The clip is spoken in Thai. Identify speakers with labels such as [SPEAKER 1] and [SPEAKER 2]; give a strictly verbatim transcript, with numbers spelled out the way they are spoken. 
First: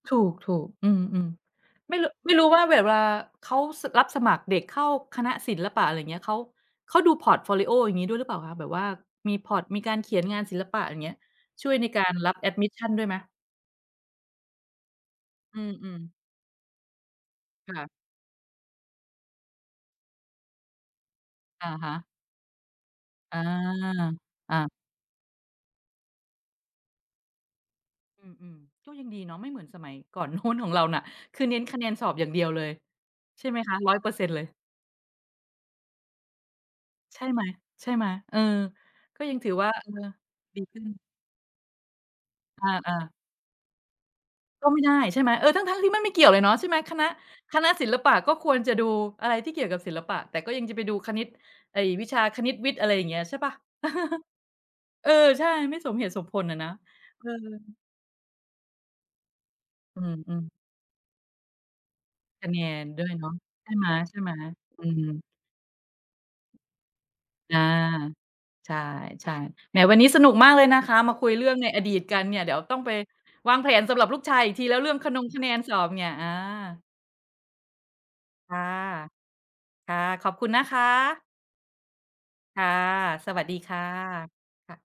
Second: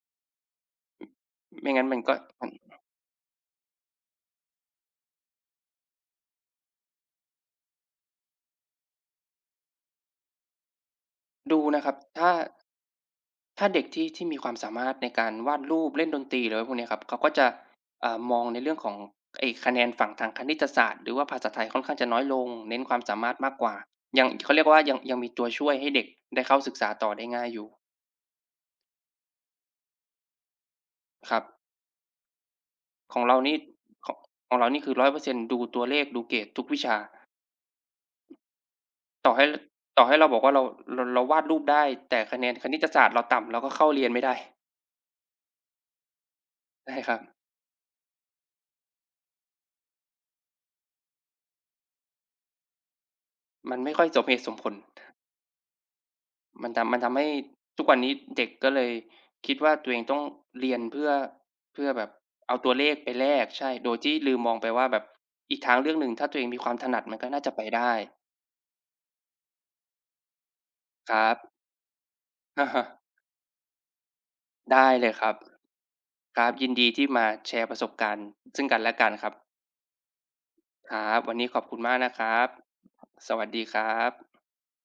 [SPEAKER 1] ถูก ๆ อืม
[SPEAKER 2] ไม่งั้
[SPEAKER 1] ๆ
[SPEAKER 2] น
[SPEAKER 1] ไม
[SPEAKER 2] มั
[SPEAKER 1] ่
[SPEAKER 2] น
[SPEAKER 1] รุ
[SPEAKER 2] ก็
[SPEAKER 1] ไม่ร
[SPEAKER 2] ม
[SPEAKER 1] ู้
[SPEAKER 2] ัน
[SPEAKER 1] ว่าแบบเวลาเขา ส รับสมัครเด็กเข้าคณะศิลปะ อะไรเงี้ย เขา เขาดูพอร์ตโฟลิโอ อย่างงี้ ด้วยหรือเปล่าคะ? แบบว่ามี พอร์ต มีการ เขียนงานศิลปะ อย่างเงี้ย
[SPEAKER 2] ดู
[SPEAKER 1] ช่วย
[SPEAKER 2] นะ
[SPEAKER 1] ใน
[SPEAKER 2] ครับ
[SPEAKER 1] การ
[SPEAKER 2] ถ้
[SPEAKER 1] รั
[SPEAKER 2] า
[SPEAKER 1] บแอดมิสชัน ด้วยไหม?
[SPEAKER 2] ถ้าเด็กที่ ที่มีความสามารถในการว
[SPEAKER 1] อ
[SPEAKER 2] า
[SPEAKER 1] ื
[SPEAKER 2] ดรูป
[SPEAKER 1] อ
[SPEAKER 2] เล่น
[SPEAKER 1] ๆ
[SPEAKER 2] ดนตรี หรือไรพวกเนี้ยครับ เขาก็จะ
[SPEAKER 1] ค่ะ
[SPEAKER 2] อ่า มองในเรื่องของ ไอ้ คะแนนฝั่งทางคณิตศาสตร์หรือว่าภาษาไท
[SPEAKER 1] อ
[SPEAKER 2] ย
[SPEAKER 1] ะ
[SPEAKER 2] ค่อน
[SPEAKER 1] ฮ
[SPEAKER 2] ข้าง
[SPEAKER 1] ะ
[SPEAKER 2] จะน้อยลง เน้นความ สามาร
[SPEAKER 1] อ
[SPEAKER 2] ถ
[SPEAKER 1] า
[SPEAKER 2] มากกว่า ยัง เข
[SPEAKER 1] อ
[SPEAKER 2] าเรียก
[SPEAKER 1] า
[SPEAKER 2] ว่า ยัง ยังมีตัวช่วยให้เด็กได้เข้าศึกษาต่อได้ง่ายอยู่
[SPEAKER 1] อืม ๆ ก็ยังดีเนาะ ไม่เหมือนสมัยก่อน โน้น ของเราน่ะ
[SPEAKER 2] ค
[SPEAKER 1] ค
[SPEAKER 2] รั
[SPEAKER 1] ือ
[SPEAKER 2] บ
[SPEAKER 1] เน้นคะแนนสอบอย่างเดียวเลย
[SPEAKER 2] ของเรา
[SPEAKER 1] ใช่
[SPEAKER 2] นี
[SPEAKER 1] ไ
[SPEAKER 2] ่
[SPEAKER 1] หมคะ? ร้อยเ
[SPEAKER 2] เข
[SPEAKER 1] ปอร
[SPEAKER 2] า
[SPEAKER 1] ์
[SPEAKER 2] ะ
[SPEAKER 1] เซ็นต์ เลย
[SPEAKER 2] ของเรานี่คือ ร้อยเปอร์เซ็นต์ ดูตัวเลข ดูเกรดทุกวิชา
[SPEAKER 1] ใช่ไหม ๆ เออ ก็
[SPEAKER 2] ต่
[SPEAKER 1] ย
[SPEAKER 2] อ
[SPEAKER 1] ัง
[SPEAKER 2] ให้
[SPEAKER 1] ถื
[SPEAKER 2] ล
[SPEAKER 1] อว่า เออ
[SPEAKER 2] ต่อให้เราบอกว่า เ
[SPEAKER 1] ด
[SPEAKER 2] ร
[SPEAKER 1] ี
[SPEAKER 2] า
[SPEAKER 1] ขึ้น
[SPEAKER 2] ร เราวาดรูปได้ แต่คะแนนคณิต
[SPEAKER 1] อา
[SPEAKER 2] ศาสตร
[SPEAKER 1] ๆ
[SPEAKER 2] ์ เราต่ำ เราก็เข้าเรียนไม่ได้
[SPEAKER 1] ก็ไม่ได้ ใช่ไหม เออ ทั้ง ๆ ที่มันไม่เกี่ยวเลยเนาะ ใช่ไหม
[SPEAKER 2] ไม่
[SPEAKER 1] ค
[SPEAKER 2] ให้
[SPEAKER 1] ณะ
[SPEAKER 2] ครับ
[SPEAKER 1] คณะศิลปะก็ควรจะดูอะไรที่เกี่ยวกับศิลปะ แต่ก็ยังจะไปดูคณิต ไอ้ วิชาคณิต วิทย์ อะไรอย่างเงี้ย ใช่เปล่า?
[SPEAKER 2] มันไม่ค่อยสมเหตุสมผล
[SPEAKER 1] เออ ใช่ ไม่สมเหตุสมผลน่ะ
[SPEAKER 2] ม
[SPEAKER 1] น
[SPEAKER 2] ั
[SPEAKER 1] ะ
[SPEAKER 2] นทำ มันทำให
[SPEAKER 1] เออ
[SPEAKER 2] ้ทุกวันนี้ เด็กก็เลยคิดว่า ตัวเอ
[SPEAKER 1] อื
[SPEAKER 2] งต้อง
[SPEAKER 1] ม ๆ
[SPEAKER 2] เรียนเพื่อ เพื่อแบบ
[SPEAKER 1] ค
[SPEAKER 2] เ
[SPEAKER 1] ะ
[SPEAKER 2] อา
[SPEAKER 1] แน
[SPEAKER 2] ตัวเล
[SPEAKER 1] น
[SPEAKER 2] ข
[SPEAKER 1] ด้
[SPEAKER 2] ไป
[SPEAKER 1] วยเ
[SPEAKER 2] แล
[SPEAKER 1] นาะ
[SPEAKER 2] ก ใช
[SPEAKER 1] ใช
[SPEAKER 2] ่
[SPEAKER 1] ่ไ
[SPEAKER 2] โดยที่
[SPEAKER 1] ห
[SPEAKER 2] ล
[SPEAKER 1] ม
[SPEAKER 2] ืมมองไป
[SPEAKER 1] ๆ
[SPEAKER 2] ว
[SPEAKER 1] อ
[SPEAKER 2] ่
[SPEAKER 1] ื
[SPEAKER 2] าแบบ
[SPEAKER 1] ม
[SPEAKER 2] อีกทางเรื่องหนึ่ง ถ้าตัวเองมีความถนัด มันก็น่าจะ
[SPEAKER 1] อา
[SPEAKER 2] ไปได้
[SPEAKER 1] ใช่ ๆ แหม วันนี้สนุกมากเลยนะคะ ม
[SPEAKER 2] ค
[SPEAKER 1] า
[SPEAKER 2] ร
[SPEAKER 1] คุย
[SPEAKER 2] ั
[SPEAKER 1] เรื่
[SPEAKER 2] บ
[SPEAKER 1] องในอดีตกันเนี่ย เดี๋ย
[SPEAKER 2] ฮ
[SPEAKER 1] ว
[SPEAKER 2] ะ
[SPEAKER 1] ต
[SPEAKER 2] ฮ
[SPEAKER 1] ้อง
[SPEAKER 2] ะ
[SPEAKER 1] ไปวางแผนสำหรับลูกชายอีกทีแล
[SPEAKER 2] ไ
[SPEAKER 1] ้
[SPEAKER 2] ด
[SPEAKER 1] วเ
[SPEAKER 2] ้
[SPEAKER 1] รื่อง
[SPEAKER 2] เล
[SPEAKER 1] คะ
[SPEAKER 2] ย
[SPEAKER 1] น
[SPEAKER 2] ค
[SPEAKER 1] ง
[SPEAKER 2] รับ
[SPEAKER 1] คะแนนสอบเนี่ย อา
[SPEAKER 2] ครับ ยินดีที่มาแชร์ประสบการณ์
[SPEAKER 1] ค
[SPEAKER 2] ซ
[SPEAKER 1] ่
[SPEAKER 2] ึ
[SPEAKER 1] ะ
[SPEAKER 2] ่งกันและกันครับ
[SPEAKER 1] ค่ะ ขอบคุณนะค
[SPEAKER 2] ครับ
[SPEAKER 1] ะ
[SPEAKER 2] วันนี้ขอบคุณมากนะครับ
[SPEAKER 1] ค่ะ ส
[SPEAKER 2] สว
[SPEAKER 1] วั
[SPEAKER 2] ั
[SPEAKER 1] ส
[SPEAKER 2] ส
[SPEAKER 1] ดี
[SPEAKER 2] ดี
[SPEAKER 1] ค
[SPEAKER 2] ค
[SPEAKER 1] ่
[SPEAKER 2] ร
[SPEAKER 1] ะ
[SPEAKER 2] ับ
[SPEAKER 1] ค่ะ